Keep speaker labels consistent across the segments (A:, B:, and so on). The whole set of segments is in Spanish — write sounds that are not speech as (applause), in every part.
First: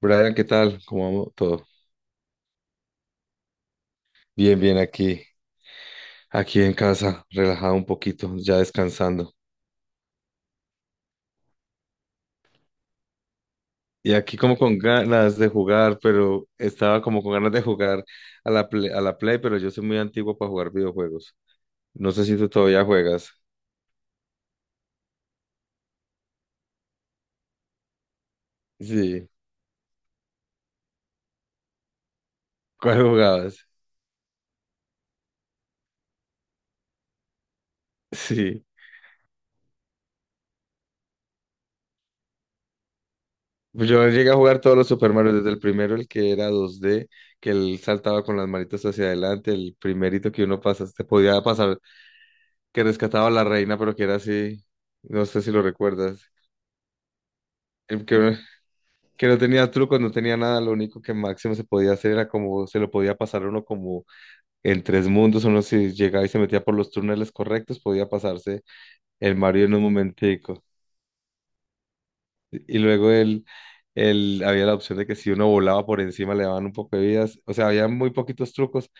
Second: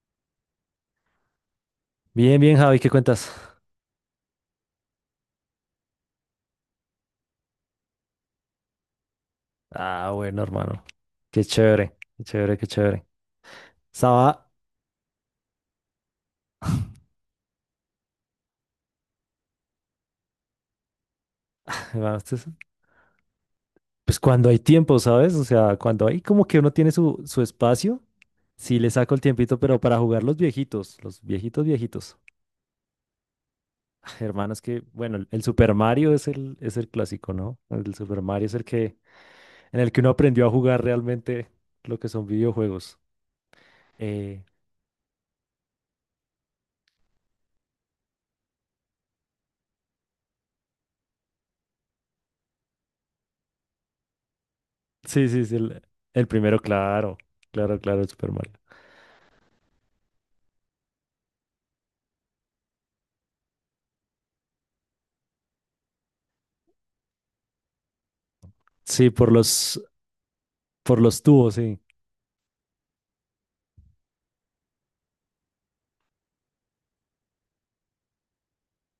A: Brian, ¿qué tal? ¿Cómo vamos todo?
B: Bien, bien, Javi, ¿qué cuentas?
A: Bien, bien aquí en casa, relajado un poquito, ya descansando.
B: Ah, bueno, hermano. Qué chévere, qué chévere, qué chévere.
A: Y aquí
B: Estaba,
A: como con ganas de jugar, pero estaba como con ganas de jugar a la Play, pero yo soy muy antiguo para jugar videojuegos. No
B: bueno,
A: sé
B: esto
A: si
B: es-
A: tú todavía juegas.
B: Pues cuando hay tiempo, ¿sabes? O sea, cuando hay como que uno tiene su espacio, sí le saco el
A: Sí,
B: tiempito, pero para jugar los viejitos, viejitos.
A: ¿cuál jugabas? (laughs)
B: (sighs) (laughs) Hermano, es que, bueno, el Super Mario es el clásico, ¿no? El Super Mario es
A: Sí.
B: el que, en el que uno aprendió a jugar realmente lo que son videojuegos.
A: Pues yo llegué a
B: Eh,
A: jugar todos los Super Mario, desde el primero, el que era 2D, que él saltaba con las manitas hacia adelante. El primerito que uno pasa, te podía pasar que rescataba a la reina, pero que era así, no
B: sí,
A: sé
B: sí,
A: si
B: sí,
A: lo
B: el
A: recuerdas.
B: primero, claro, claro, claro,
A: El
B: el Super
A: que,
B: Mario.
A: que no tenía trucos, no tenía nada. Lo único que máximo se podía hacer era como, se lo podía pasar uno como en tres mundos. Uno si llegaba y se metía por los túneles correctos, podía pasarse
B: Sí, por
A: el Mario en
B: los,
A: un momentico.
B: por los tubos, sí.
A: Y luego él, había la opción de que si uno volaba por encima le daban un poco de vidas. O sea, había muy poquitos trucos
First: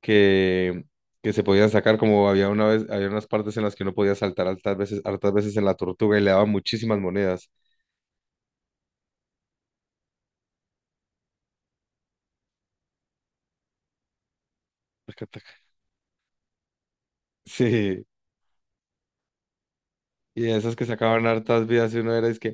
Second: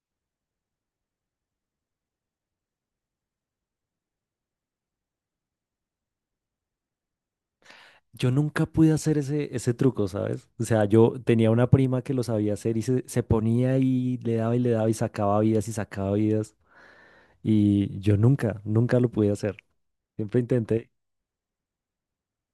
A: que... que se podían sacar, como había una vez. Había unas partes en las que uno podía saltar hartas veces en la tortuga y le daban muchísimas monedas.
B: Yo nunca pude hacer ese truco, ¿sabes? O sea, yo tenía una prima que lo sabía hacer y se ponía y le daba y le daba y
A: Taca,
B: sacaba
A: taca.
B: vidas y sacaba vidas. Y
A: Sí,
B: yo nunca, nunca lo pude hacer. Siempre
A: y esas que
B: intenté.
A: sacaban hartas vidas, y uno era es que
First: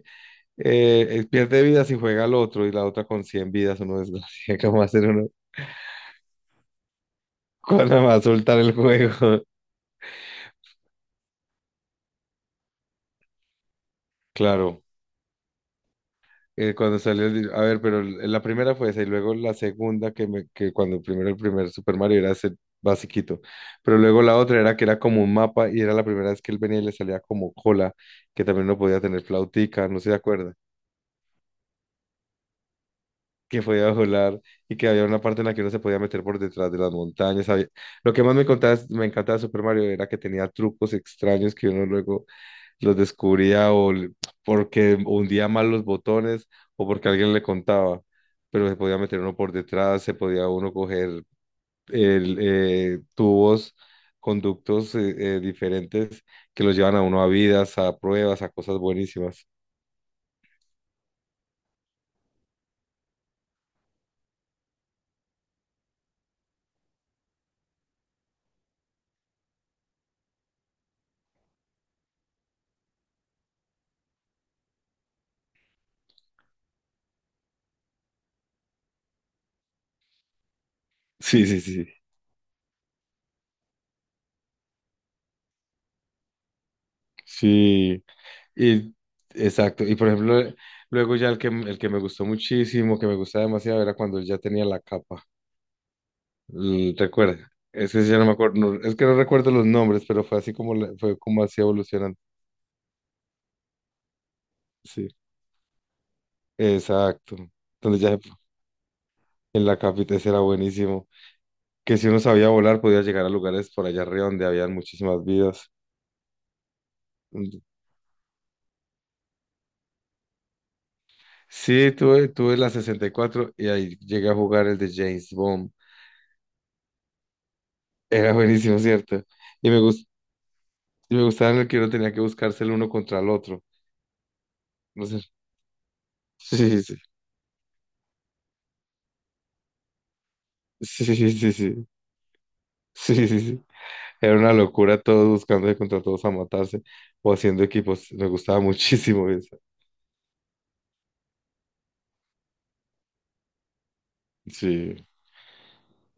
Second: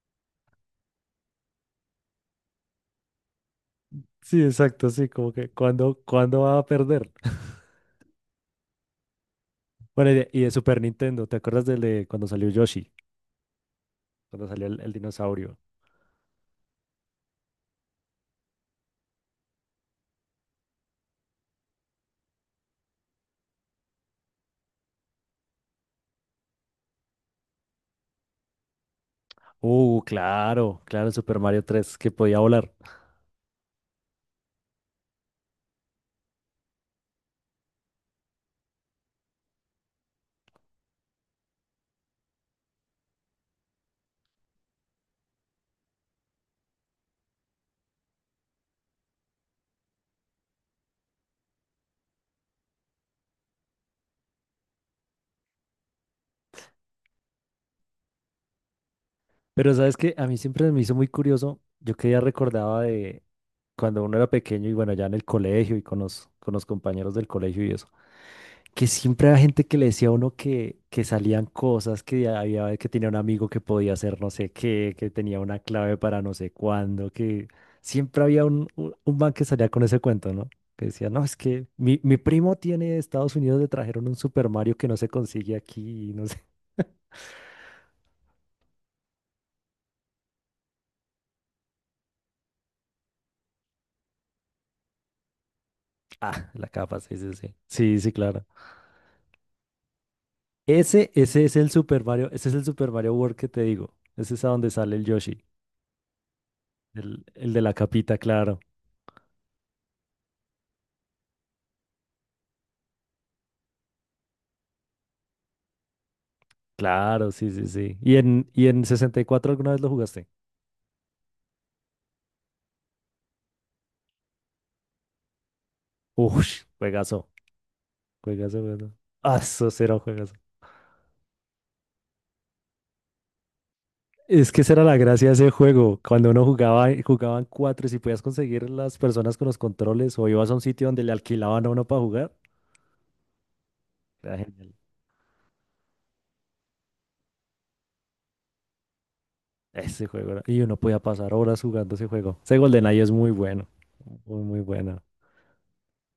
A: pierde vidas y juega al otro y la otra con 100 vidas. Uno es,
B: Sí,
A: (laughs) ¿cómo
B: exacto,
A: hacer
B: sí,
A: uno?
B: como que cuando, ¿cuándo va a perder? (laughs)
A: ¿Cuándo va a soltar el juego? (laughs)
B: Bueno, y de Super Nintendo, ¿te acuerdas del de cuando salió Yoshi? Cuando salió
A: Claro,
B: el dinosaurio.
A: cuando salió, a ver, pero la primera fue esa. Y luego la segunda, que cuando primero el primer Super Mario era ese basiquito, pero luego la otra era que era como un mapa y era la primera vez que él venía y le salía como cola, que también no podía tener flautica, no se acuerda,
B: Claro, claro, el Super Mario 3 que podía volar.
A: que podía volar y que había una parte en la que uno se podía meter por detrás de las montañas. Lo que más me encantaba de Super Mario era que tenía trucos extraños que uno luego los descubría porque hundía mal los botones o porque alguien le contaba, pero se podía meter uno por detrás, se podía uno coger tubos, conductos diferentes, que los llevan a uno a vidas, a pruebas, a cosas buenísimas.
B: Pero sabes que a mí siempre me hizo muy curioso, yo que ya recordaba de cuando uno era pequeño y bueno, ya en el colegio y con con los compañeros del colegio y eso, que siempre había gente que le decía a uno que salían cosas, que había que tenía un amigo que podía hacer no sé qué, que tenía una clave para no sé cuándo, que siempre había un man que salía con ese cuento, ¿no? Que decía, no, es
A: Sí, sí,
B: que
A: sí.
B: mi primo tiene de Estados Unidos, le trajeron un Super Mario que no se consigue aquí, y no sé. (laughs)
A: Sí. Y, exacto, y por ejemplo, luego ya el que me gustó muchísimo, que me gustaba demasiado, era cuando él ya tenía la capa.
B: Ah, la capa, sí, sí,
A: ¿Recuerda?
B: sí.
A: Es
B: Sí,
A: que
B: sí,
A: ya no me
B: claro.
A: acuerdo, es que no recuerdo los nombres, pero fue así como, fue como
B: Ese es
A: así
B: el Super
A: evolucionando.
B: Mario, ese es el Super Mario World que te digo. Ese es a donde sale el
A: Sí,
B: Yoshi,
A: exacto.
B: el de la
A: Entonces ya
B: capita, claro.
A: en la capital ese era buenísimo. Que si uno sabía volar, podía llegar a lugares por allá arriba donde habían muchísimas vidas.
B: Claro, sí,
A: mm,
B: sí, sí. ¿Y y en 64 alguna vez lo jugaste?
A: Sí, tuve la 64 y cuatro y ahí llegué a jugar el de James Bond.
B: Ush, juegazo,
A: Era (laughs)
B: juegazo,
A: buenísimo,
B: juegazo.
A: ¿cierto?
B: Ah,
A: Y
B: eso
A: me
B: será un
A: gustó.
B: juegazo.
A: Me gustaba en el que uno tenía que buscarse el uno contra el otro.
B: Es que esa era la
A: No sé.
B: gracia de ese juego. Cuando uno jugaba,
A: (laughs)
B: jugaban cuatro y si podías conseguir las personas con los controles o ibas a un sitio
A: Sí,
B: donde le
A: sí, sí. Sí, sí,
B: alquilaban a uno
A: sí.
B: para jugar,
A: Sí, sí, sí. Sí. Era
B: era
A: una
B: genial.
A: locura, todos buscándose contra todos a matarse o haciendo equipos. Me gustaba (laughs) muchísimo eso.
B: Ese juego era- y uno podía pasar horas jugando ese juego. Ese GoldenEye es muy bueno, muy, muy
A: Sí.
B: bueno.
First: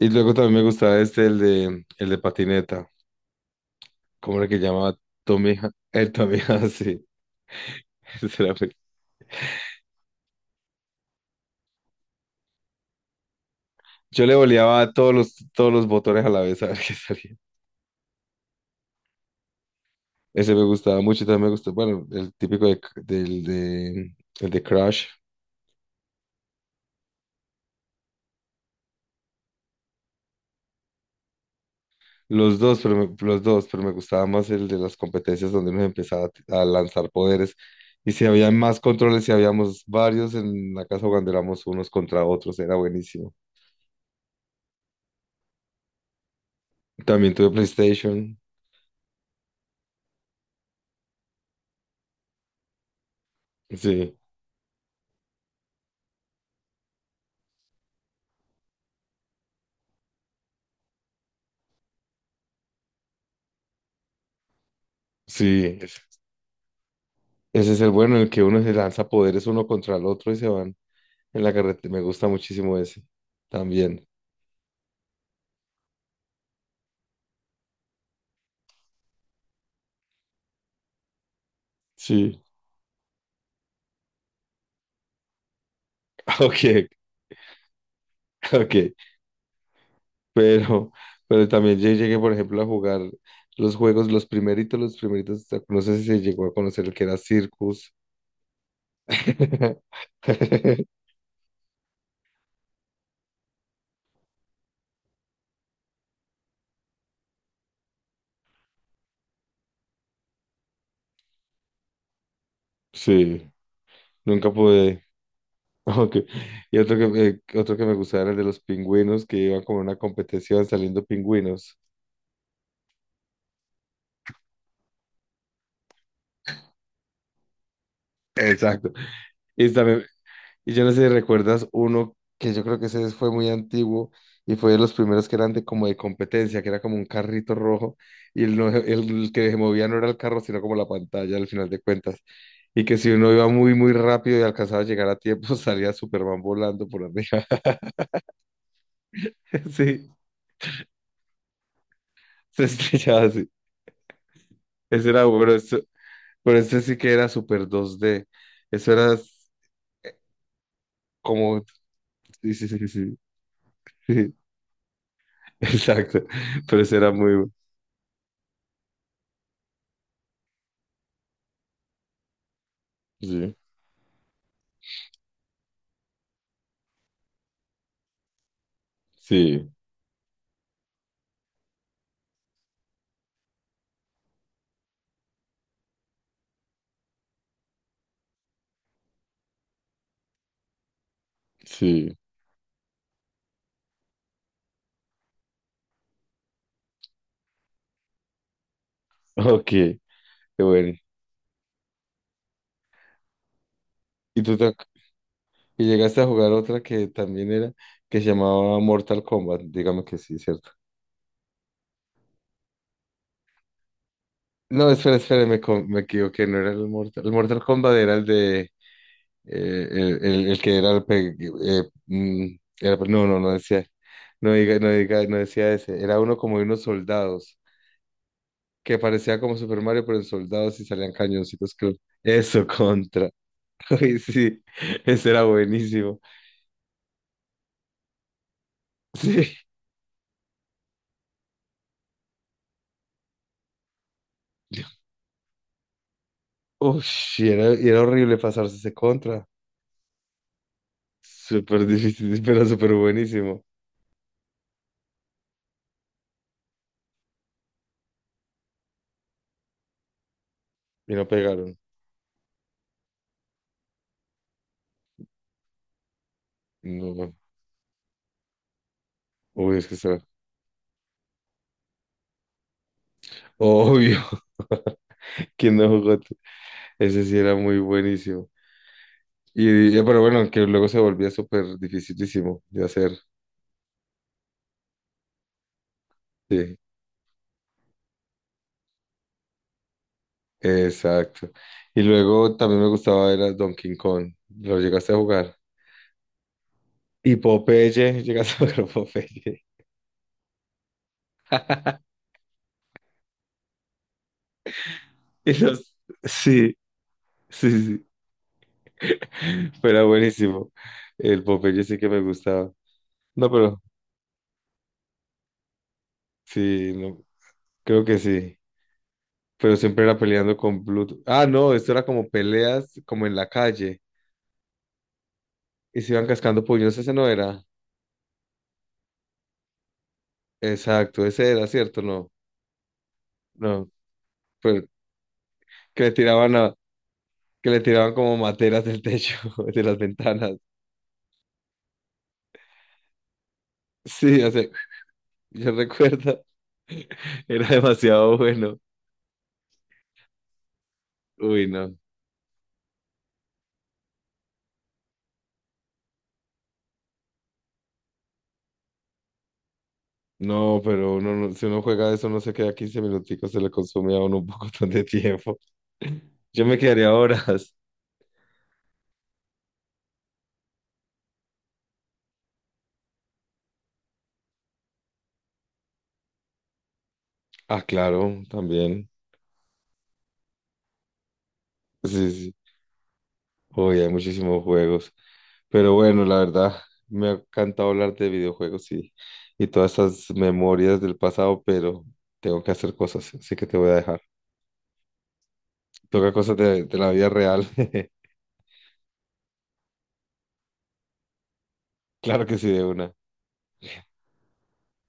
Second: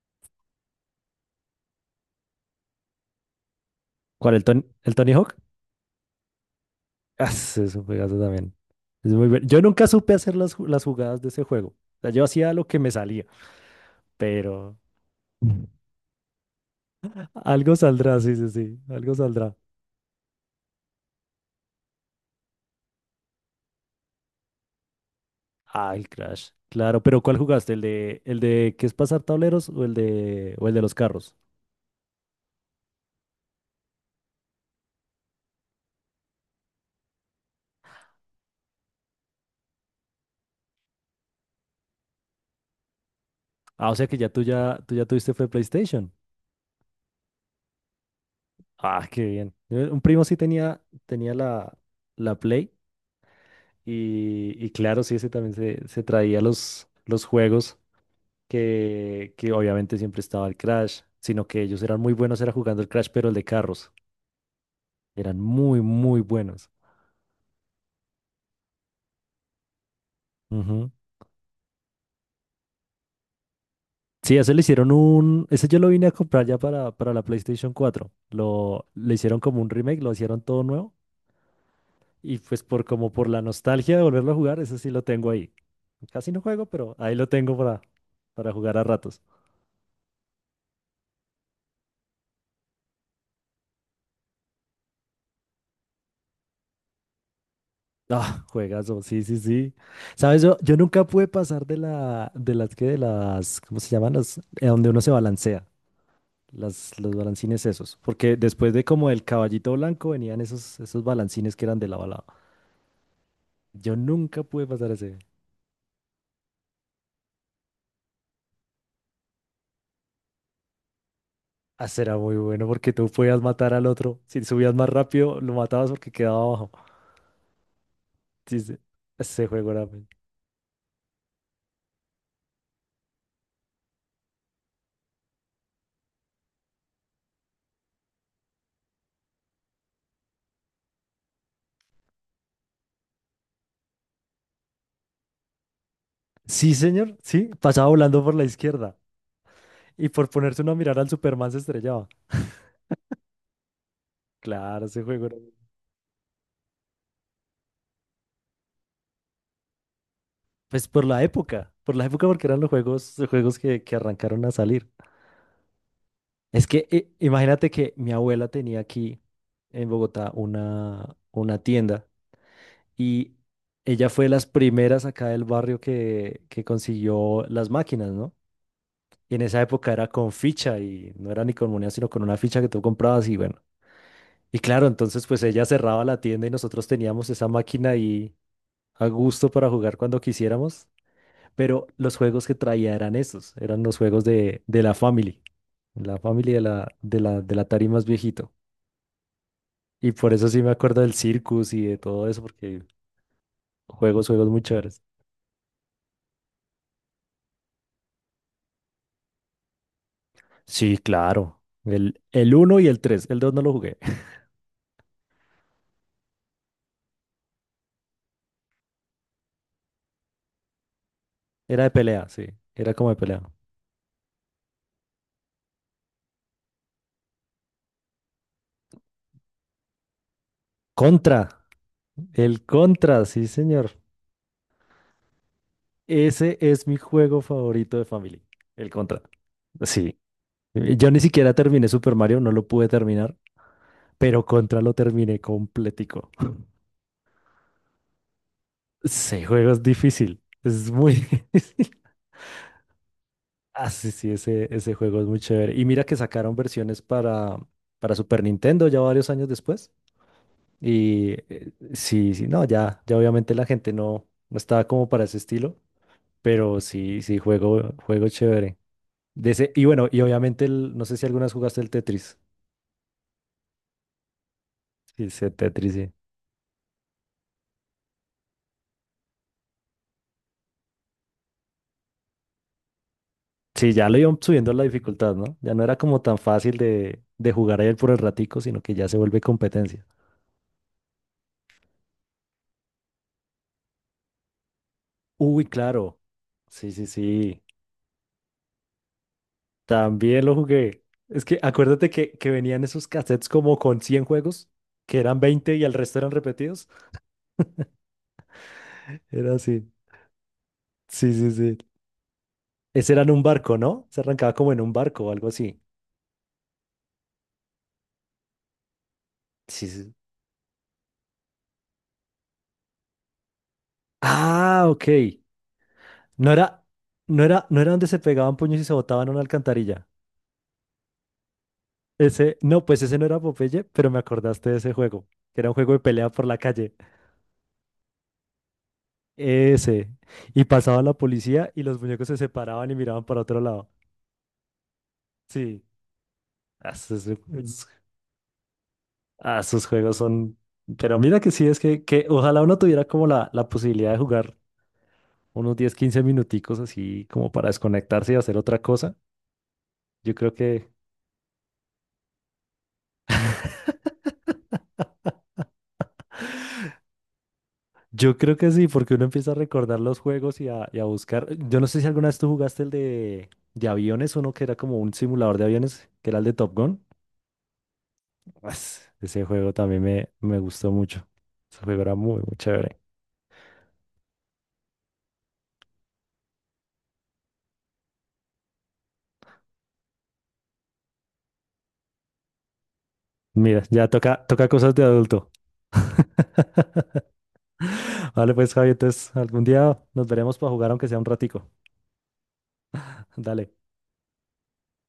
A: Y luego también me gustaba este, el de patineta.
B: ¿Cuál?
A: ¿Cómo era que
B: ¿El
A: llamaba?
B: Tony Hawk? (laughs)
A: Tommy. El Tommy, (laughs) sí.
B: Ah, ese es un juegazo
A: Ese
B: también.
A: era muy...
B: Es muy bueno. Yo nunca supe hacer las jugadas de ese juego. O sea, yo hacía lo que me salía,
A: Yo le
B: pero
A: voleaba a todos los,
B: (laughs)
A: todos los botones a la vez a ver qué salía.
B: algo saldrá, sí, sí, sí, algo saldrá.
A: Ese me gustaba mucho y también me gustó. Bueno, el típico de, del de, el de Crash.
B: Ah, el Crash. Claro, pero ¿cuál jugaste? ¿El de qué, ¿es pasar tableros o el de los carros?
A: Los dos, pero me gustaba más el de las competencias donde nos empezaba a lanzar poderes. Y si había más controles, si habíamos varios en la casa cuando éramos unos contra otros, era buenísimo.
B: Ah, o sea que ya tú tuviste fue PlayStation.
A: También tuve PlayStation.
B: Ah, qué bien. Un primo sí tenía la la Play
A: Sí,
B: y claro, sí, ese también se traía los juegos. Que que obviamente siempre estaba el Crash, sino que ellos eran muy buenos, era jugando el Crash, pero el de carros. Eran
A: sí.
B: muy,
A: Ese
B: muy buenos.
A: ese es el bueno, en el que uno se lanza poderes uno contra el otro y se van
B: Ujú.
A: en la carretera. Me gusta muchísimo ese. También.
B: Sí, ese le hicieron un. Ese yo lo vine a comprar ya para la PlayStation 4. Le hicieron como un remake, lo hicieron todo nuevo. Y
A: Sí.
B: pues por como por la nostalgia de volverlo a jugar, ese sí lo tengo ahí. Casi
A: (laughs)
B: no juego,
A: Ok,
B: pero ahí lo tengo para
A: ok.
B: jugar a ratos.
A: (laughs) Pero, pero también yo llegué, por ejemplo, a jugar los juegos, los primeritos, no sé si se llegó a conocer el que era Circus.
B: Ah, juegazo, sí, sí, sí. Sabes, yo,
A: (laughs)
B: yo nunca pude pasar de la, de las que, de las, ¿cómo se llaman? Donde uno se balancea, los balancines esos. Porque después de como el caballito blanco venían esos, esos balancines que eran de lado a lado.
A: Sí,
B: Yo nunca
A: nunca
B: pude pasar
A: pude. (laughs)
B: ese.
A: Ok. Y otro que, otro que me gustaba era el de los pingüinos, que iban como en una competición saliendo pingüinos.
B: Ah, será muy bueno porque tú podías matar al otro. Si subías más rápido, lo matabas porque quedaba abajo.
A: (laughs)
B: Sí, sí.
A: Exacto.
B: Ese
A: Y
B: juego era muy-
A: Y yo no sé si recuerdas uno que yo creo que ese fue muy antiguo y fue de los primeros que eran de, como de competencia, que era como un carrito rojo y el, el que se movía no era el carro, sino como la pantalla al final de cuentas. Y que si uno iba muy, muy rápido y alcanzaba a llegar a tiempo, (laughs) salía Superman
B: sí,
A: volando por
B: señor,
A: arriba.
B: sí. Pasaba volando por la izquierda.
A: (laughs) Sí,
B: Y por ponerse uno a mirar al Superman se estrellaba.
A: se estrellaba así.
B: Claro, ese
A: Ese era
B: juego.
A: bueno. Eso, pero este sí que era super 2D. Eso era
B: Pues
A: como...
B: por la época porque
A: Sí,
B: eran
A: sí, sí, sí,
B: los juegos que
A: sí.
B: arrancaron a salir.
A: (laughs) Exacto.
B: Es
A: Pero
B: que
A: ese era muy...
B: imagínate que mi abuela tenía aquí en Bogotá una tienda y
A: Sí,
B: ella fue de las primeras acá del barrio que consiguió las máquinas, ¿no? Y en esa
A: sí,
B: época era con ficha y no era ni con moneda, sino con una ficha que tú comprabas y bueno. Y claro, entonces pues ella cerraba la tienda y nosotros teníamos esa máquina ahí a gusto para jugar cuando quisiéramos. Pero los
A: sí.
B: juegos que traía eran esos, eran los juegos de la Family del Atari más viejito.
A: Ok, qué
B: Y por eso sí me
A: bueno.
B: acuerdo del Circus y de todo eso, porque juegos,
A: Y
B: juegos
A: tú
B: muy chéveres.
A: y llegaste a jugar otra que también era, que se llamaba Mortal Kombat. Dígame que sí, ¿cierto?
B: Sí, claro. El uno y el tres, el dos no lo jugué. (laughs)
A: No, espera, espera, me equivoqué. No era el Mortal. El Mortal Kombat era el de, el, el que era el,
B: Era de pelea, sí, era como de
A: no, no,
B: pelea.
A: no decía, no diga, no diga, no decía ese. Era uno como de unos soldados que parecía como Super Mario, pero en soldados, y salían
B: Contra,
A: cañoncitos, creo.
B: el
A: Eso,
B: Contra,
A: contra.
B: sí,
A: (laughs)
B: señor.
A: Ay, sí, ese era buenísimo.
B: Ese es mi juego favorito de Family, el Contra.
A: (laughs)
B: Sí, yo ni siquiera terminé Super Mario, no lo pude terminar, pero Contra
A: Sí.
B: lo terminé completico.
A: Ush, y era horrible pasarse ese
B: Ese
A: contra.
B: juego es difícil, es muy (laughs)
A: Súper
B: difícil.
A: difícil, (laughs) pero súper buenísimo.
B: Ah, sí, sí, ese juego es muy chévere. Y mira que sacaron versiones para Super Nintendo ya varios años después.
A: Y no
B: Y
A: pegaron.
B: sí, sí, no, ya, ya obviamente la gente no, no estaba como para ese estilo, pero sí,
A: No,
B: sí, juego, juego chévere. De ese,
A: obvio,
B: y
A: es que
B: bueno,
A: será.
B: y obviamente, el, no sé si algunas jugaste el Tetris.
A: Obvio,
B: Sí, ese
A: (laughs) ¿quién no
B: Tetris, sí.
A: jugó? Ese sí era muy buenísimo. Pero bueno, que luego se volvía súper dificilísimo de hacer.
B: Sí, ya lo iban subiendo la dificultad, ¿no? Ya no era como tan fácil
A: Sí,
B: de jugar a él por el ratico, sino que ya se vuelve competencia.
A: exacto. Y luego también me gustaba era Donkey Kong. ¿Lo llegaste a jugar?
B: Uy, claro. Sí, sí,
A: Y
B: sí.
A: Popeye, (laughs) llegaste a jugar Popeye.
B: También lo jugué. Es que acuérdate
A: (laughs)
B: que venían esos cassettes como con 100 juegos, que eran
A: Y
B: 20 y el
A: los-
B: resto eran
A: sí,
B: repetidos.
A: sí, sí.
B: (laughs) Era
A: (laughs)
B: así.
A: Pero era buenísimo.
B: Sí,
A: El
B: sí, sí.
A: Popeye sí que me gustaba.
B: Ese era en un
A: No,
B: barco,
A: pero
B: ¿no? Se arrancaba como en un barco o algo así.
A: sí, no, creo que sí. Pero
B: Sí, sí,
A: siempre
B: sí.
A: era peleando con Pluto. Ah, no, esto era como peleas, como en la calle.
B: Ah, ok.
A: Y se iban
B: No
A: cascando
B: era,
A: puños, ese no
B: no
A: era.
B: era, no era donde se pegaban puños y se botaban a una alcantarilla.
A: Exacto, ese era, ¿cierto? No,
B: Ese, no, pues ese no era Popeye,
A: no.
B: pero me acordaste de
A: Pero
B: ese juego, que era un juego de
A: que le
B: pelea por
A: tiraban
B: la
A: a,
B: calle.
A: que le tiraban como materas del techo, (laughs) de las
B: Ese.
A: ventanas.
B: Y pasaba la policía y los muñecos se separaban y miraban para otro lado.
A: Sí, o sea, yo
B: Sí.
A: recuerdo.
B: Ah,
A: (laughs)
B: Esos,
A: Era
B: es-
A: demasiado bueno.
B: ah, esos juegos son... Pero mira que sí,
A: Uy,
B: es
A: no.
B: que ojalá uno tuviera como la posibilidad de jugar unos 10, 15 minuticos así como para desconectarse y hacer otra cosa. Yo creo
A: No,
B: que...
A: pero uno, si uno juega eso, no se queda 15 minuticos, se le consume a uno un (laughs) poco de tiempo. (laughs) Yo me quedaría horas.
B: yo creo que sí, porque uno empieza a recordar los juegos y a buscar. Yo no sé si alguna vez tú jugaste el de aviones, uno que era como un simulador de aviones, que era el de Top Gun.
A: Ah, claro, también.
B: Ese juego también me gustó mucho. Ese juego era
A: Sí,
B: muy,
A: sí.
B: muy chévere.
A: Hoy hay muchísimos juegos. Pero bueno, la verdad, me ha encantado hablar de videojuegos y todas esas memorias del pasado, pero tengo que hacer cosas, así que te
B: Mira,
A: voy a
B: ya
A: dejar.
B: toca, toca cosas de adulto.
A: Toca cosas
B: (laughs)
A: de la vida real. (laughs)
B: Vale, pues Javi, entonces algún día nos veremos para jugar aunque sea un ratico.
A: Claro que sí, de una.
B: Dale.